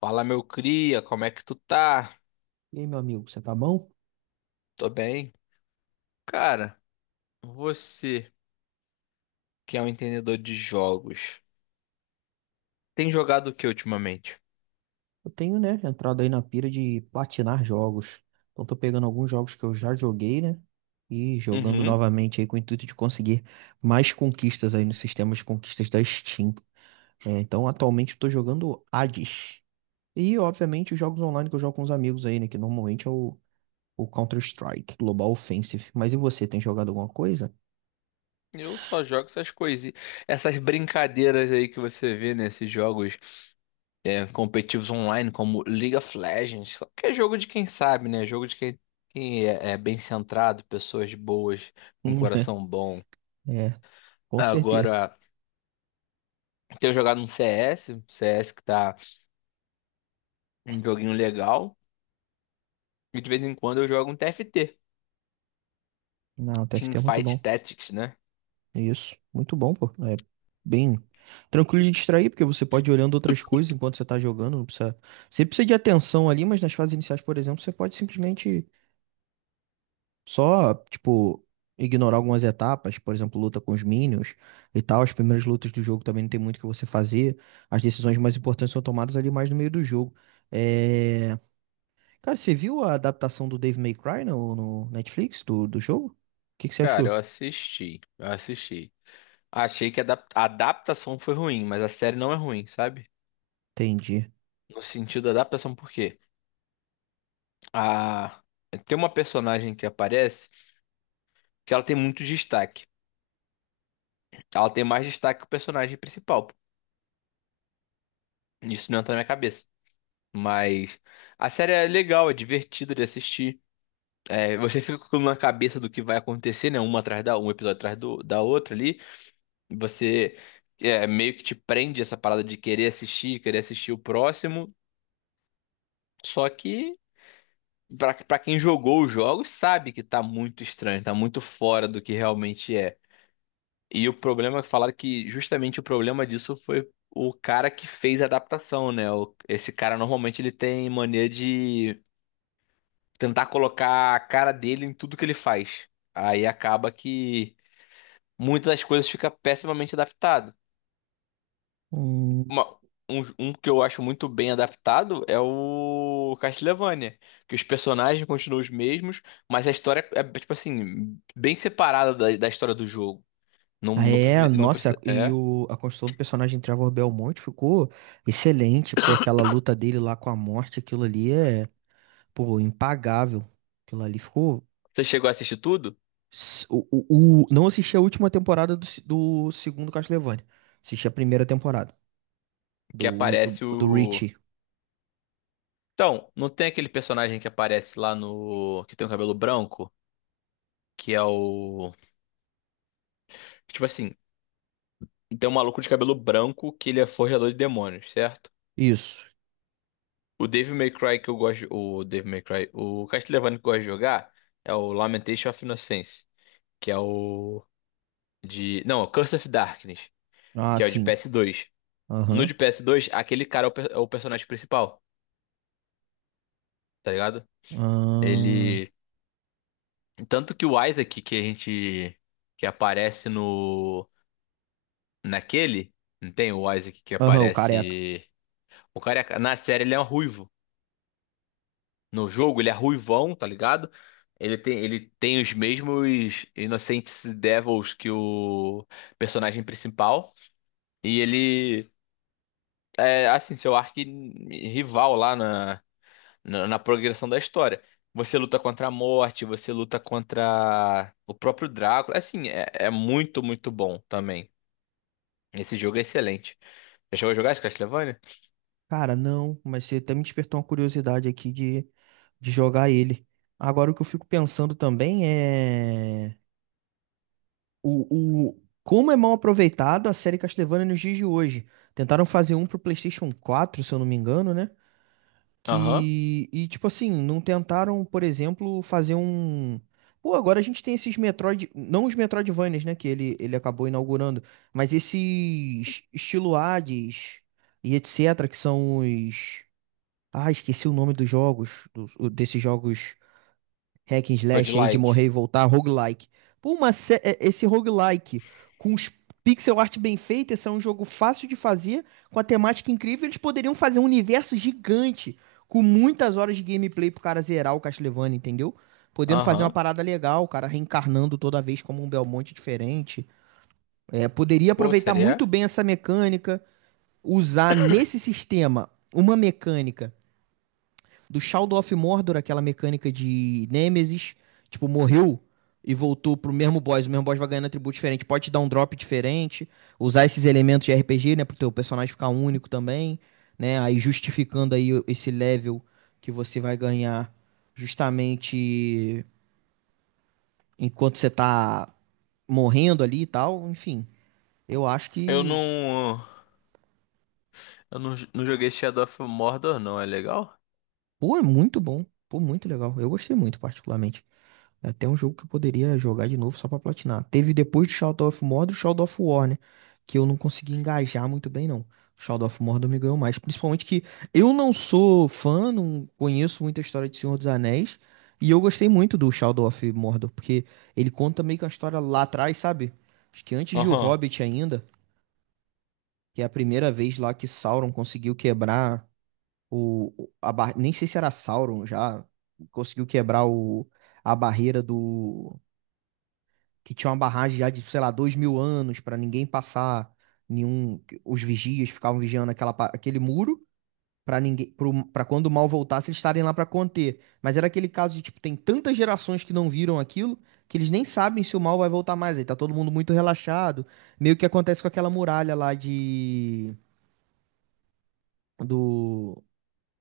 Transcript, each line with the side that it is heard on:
left: Fala, meu cria, como é que tu tá?
right: E aí, meu amigo, você tá bom?
left: Tô bem. Cara, você que é um entendedor de jogos, tem jogado o que ultimamente?
right: Eu tenho, né, entrado aí na pira de platinar jogos. Então, tô pegando alguns jogos que eu já joguei, né? E jogando
left: Uhum.
right: novamente aí com o intuito de conseguir mais conquistas aí no sistema de conquistas da Steam. É, então, atualmente, eu tô jogando Hades. E, obviamente, os jogos online que eu jogo com os amigos aí, né? Que normalmente é o Counter-Strike, Global Offensive. Mas e você, tem jogado alguma coisa?
left: Eu só jogo essas coisinhas, essas brincadeiras aí que você vê nesses jogos competitivos online, como League of Legends, só que é jogo de quem sabe, né? Jogo de quem, quem é, é bem centrado, pessoas boas, com coração bom.
right: É, com certeza.
left: Agora, tenho jogado um CS, CS que tá um joguinho legal. E de vez em quando eu jogo um TFT,
right: Não, o TFT é muito
left: Teamfight
right: bom.
left: Tactics, né?
right: Isso, muito bom, pô. É bem tranquilo de distrair, porque você pode ir olhando outras coisas enquanto você tá jogando, não precisa. Você precisa de atenção ali, mas nas fases iniciais, por exemplo, você pode simplesmente só, tipo, ignorar algumas etapas, por exemplo, luta com os minions e tal. As primeiras lutas do jogo também não tem muito o que você fazer. As decisões mais importantes são tomadas ali mais no meio do jogo. É... Cara, você viu a adaptação do Dave May Cry no Netflix do jogo? O que que você
left: Cara, eu
right: achou?
left: assisti, eu assisti. Achei que a a adaptação foi ruim, mas a série não é ruim, sabe?
right: Entendi.
left: No sentido da adaptação, por quê? A... Tem uma personagem que aparece que ela tem muito destaque. Ela tem mais destaque que o personagem principal. Isso não entra na minha cabeça. Mas a série é legal, é divertida de assistir. É, você fica com aquilo na cabeça do que vai acontecer, né? Uma atrás da Um episódio atrás da outra ali. Você Meio que te prende essa parada de querer assistir o próximo. Só que, pra quem jogou os jogos, sabe que tá muito estranho, tá muito fora do que realmente é. E o problema, falaram que justamente o problema disso foi o cara que fez a adaptação, né? Esse cara normalmente ele tem mania de tentar colocar a cara dele em tudo que ele faz. Aí acaba que muitas das coisas fica pessimamente adaptadas. uma- um que eu acho muito bem adaptado é o Castlevania, que os personagens continuam os mesmos, mas a história é tipo assim, bem separada da história do jogo. Não, não,
right: É,
left: prefi- não,
right: nossa,
left: preci-
right: e
left: é.
right: a construção do personagem Trevor Belmont ficou excelente, pô, aquela luta dele lá com a morte, aquilo ali é, pô, impagável. Aquilo ali ficou.
left: Você chegou a assistir tudo?
right: Não assisti a última temporada do, do segundo Castlevania, assisti a primeira temporada
left: Que
right: do,
left: aparece
right: do
left: o.
right: Richie.
left: Então, não tem aquele personagem que aparece lá no. Que tem o cabelo branco? Que é o. Tipo assim, tem um maluco de cabelo branco que ele é forjador de demônios, certo?
right: Isso,
left: O Devil May Cry que eu gosto. O Devil May Cry. O Castlevania que eu gosto de jogar é o Lamentation of Innocence. Que é o. De. Não, Curse of Darkness.
right: ah,
left: Que é o de
right: sim,
left: PS2. No
right: aham,
left: de PS2, aquele cara é o personagem principal. Tá ligado?
right: aham,
left: Ele. Tanto que o Isaac que a gente. Que aparece no. Naquele. Não tem o Isaac que
right: aham, o careca.
left: aparece. Na série ele é um ruivo. No jogo, ele é ruivão, tá ligado? Ele tem os mesmos Innocent Devils que o personagem principal. E ele é, assim, seu arqui-rival lá na progressão da história. Você luta contra a morte, você luta contra o próprio Drácula. Assim, muito, muito bom também. Esse jogo é excelente. Já chegou a jogar esse Castlevania?
right: Cara, não, mas você até me despertou uma curiosidade aqui de jogar ele. Agora, o que eu fico pensando também é o como é mal aproveitado a série Castlevania nos dias de hoje. Tentaram fazer um pro PlayStation 4 se eu não me engano, né?
left: Aham.
right: Que, e tipo assim, não tentaram, por exemplo, fazer um. Pô, agora a gente tem esses Metroid. Não os Metroidvanias, né? Que ele acabou inaugurando, mas esses estilo Hades e etc., que são os. Ah, esqueci o nome dos jogos, desses jogos hack and slash aí de morrer
left: Roguelike.
right: e voltar, roguelike. Pô, esse roguelike com os pixel art bem feita, esse é um jogo fácil de fazer, com a temática incrível, eles poderiam fazer um universo gigante, com muitas horas de gameplay pro cara zerar o Castlevania, entendeu? Podendo fazer uma
left: Aham.
right: parada legal, o cara reencarnando toda vez como um Belmonte diferente. É, poderia
left: Pô,
right: aproveitar muito
left: seria?
right: bem essa mecânica, usar nesse sistema uma mecânica do Shadow of Mordor, aquela mecânica de Nemesis, tipo, morreu e voltou pro mesmo boss, o mesmo boss vai ganhando atributo diferente, pode te dar um drop diferente, usar esses elementos de RPG, né, pro teu personagem ficar único também, né, aí justificando aí esse level que você vai ganhar justamente enquanto você tá morrendo ali e tal, enfim, eu acho
left: Eu
right: que,
left: não. Eu não, não joguei Shadow of Mordor, não. É legal?
right: pô, é muito bom, pô, muito legal, eu gostei muito particularmente. É até um jogo que eu poderia jogar de novo só pra platinar. Teve depois do Shadow of Mordor, o Shadow of War, né? Que eu não consegui engajar muito bem, não. O Shadow of Mordor me ganhou mais. Principalmente que eu não sou fã, não conheço muita história de Senhor dos Anéis. E eu gostei muito do Shadow of Mordor, porque ele conta meio que uma história lá atrás, sabe? Acho que antes de O
left: Aham.
right: Hobbit ainda, que é a primeira vez lá que Sauron conseguiu quebrar a Nem sei se era Sauron já, conseguiu quebrar a barreira do que tinha uma barragem já de, sei lá, dois mil anos para ninguém passar, nenhum, os vigias ficavam vigiando aquela, aquele muro para ninguém, para quando o mal voltasse eles estarem lá para conter. Mas era aquele caso de tipo tem tantas gerações que não viram aquilo que eles nem sabem se o mal vai voltar mais. Aí tá todo mundo muito relaxado, meio que acontece com aquela muralha lá de do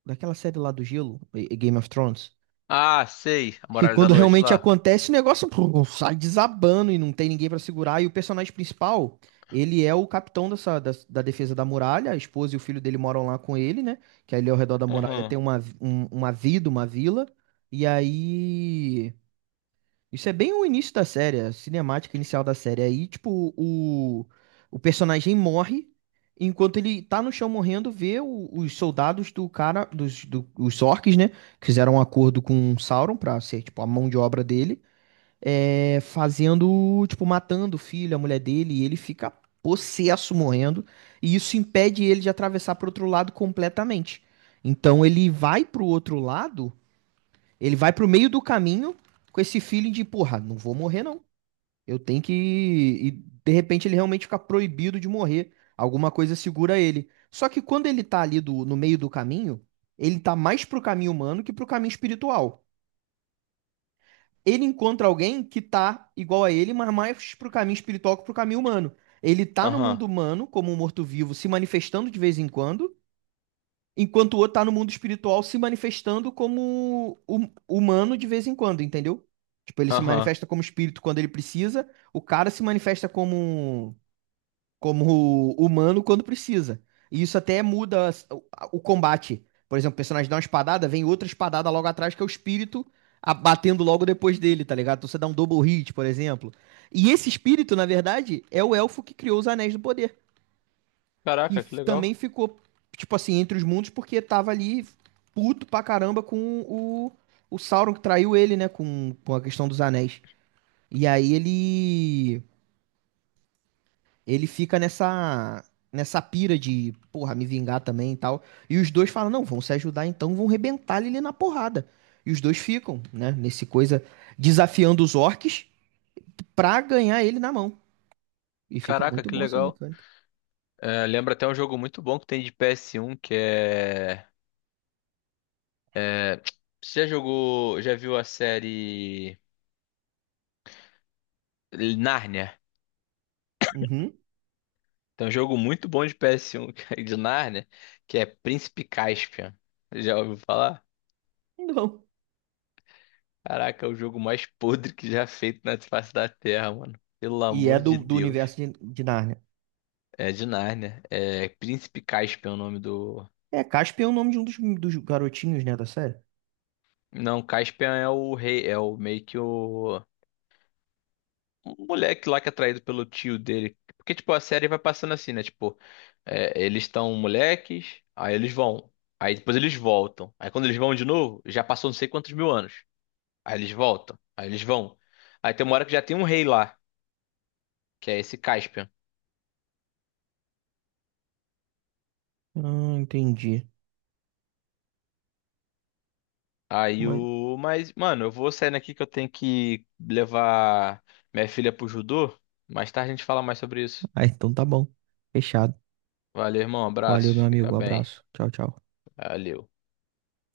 right: daquela série lá do gelo, e Game of Thrones.
left: Ah, sei. A
right: E
left: Muralha da
right: quando
left: Noite
right: realmente
left: lá.
right: acontece, o negócio pô, sai desabando e não tem ninguém pra segurar. E o personagem principal, ele é o capitão dessa, da defesa da muralha. A esposa e o filho dele moram lá com ele, né? Que ali ao redor da muralha
left: Aham.
right: tem uma vida, uma vila. E aí isso é bem o início da série, a cinemática inicial da série. Aí, tipo, o personagem morre, enquanto ele tá no chão morrendo, vê os soldados do cara, os orcs, né? Que fizeram um acordo com o Sauron pra ser, tipo, a mão de obra dele, é, fazendo, tipo, matando o filho, a mulher dele, e ele fica possesso morrendo, e isso impede ele de atravessar pro outro lado completamente. Então ele vai pro outro lado ele vai pro meio do caminho com esse feeling de, porra, não vou morrer não. Eu tenho que. E de repente ele realmente fica proibido de morrer. Alguma coisa segura ele. Só que quando ele tá ali no meio do caminho, ele tá mais pro caminho humano que pro caminho espiritual. Ele encontra alguém que tá igual a ele, mas mais pro caminho espiritual que pro caminho humano. Ele tá no
left: Aham.
right: mundo humano, como um morto-vivo, se manifestando de vez em quando, enquanto o outro tá no mundo espiritual se manifestando como humano de vez em quando, entendeu? Tipo, ele se
left: Aham.
right: manifesta como espírito quando ele precisa, o cara se manifesta como, como humano quando precisa. E isso até muda o combate. Por exemplo, o personagem dá uma espadada, vem outra espadada logo atrás, que é o espírito batendo logo depois dele, tá ligado? Então você dá um double hit, por exemplo. E esse espírito, na verdade, é o elfo que criou os Anéis do Poder que
left: Caraca, que legal.
right: também ficou, tipo assim, entre os mundos, porque tava ali puto pra caramba com o Sauron que traiu ele, né? Com a questão dos anéis. E aí ele. Ele fica nessa. Nessa pira de, porra, me vingar também e tal. E os dois falam, não, vão se ajudar então, vão rebentar ele ali na porrada. E os dois ficam, né? Nesse coisa, desafiando os orcs pra ganhar ele na mão. E fica
left: Caraca,
right: muito
left: que
right: bom essa
left: legal.
right: mecânica.
left: É, lembra até um jogo muito bom que tem de PS1 que é. Você já jogou. Já viu a série Nárnia?
right: Uhum.
left: Tem um jogo muito bom de PS1 que é de Nárnia que é Príncipe Caspian. Já ouviu falar?
right: Não.
left: Caraca, é o jogo mais podre que já feito na face da Terra, mano. Pelo
right: E é
left: amor de
right: do, do
left: Deus.
right: universo de Nárnia.
left: É de Nárnia. É Príncipe Caspian é o nome do.
right: É, Casper é o nome de um dos, dos garotinhos, né, da série?
left: Não, Caspian é o rei, é o meio que o. Um moleque lá que é traído pelo tio dele. Porque, tipo, a série vai passando assim, né? Tipo, é, eles estão moleques, aí eles vão. Aí depois eles voltam. Aí quando eles vão de novo, já passou não sei quantos mil anos. Aí eles voltam. Aí eles vão. Aí tem uma hora que já tem um rei lá, que é esse Caspian.
right: Ah, entendi.
left: Aí
right: Mas...
left: o. Mas, mano, eu vou saindo aqui que eu tenho que levar minha filha pro judô. Mais tarde a gente fala mais sobre isso.
right: Ah, então tá bom. Fechado.
left: Valeu, irmão.
right: Valeu, meu
left: Abraço. Fica
right: amigo.
left: bem.
right: Abraço. Tchau, tchau.
left: Valeu.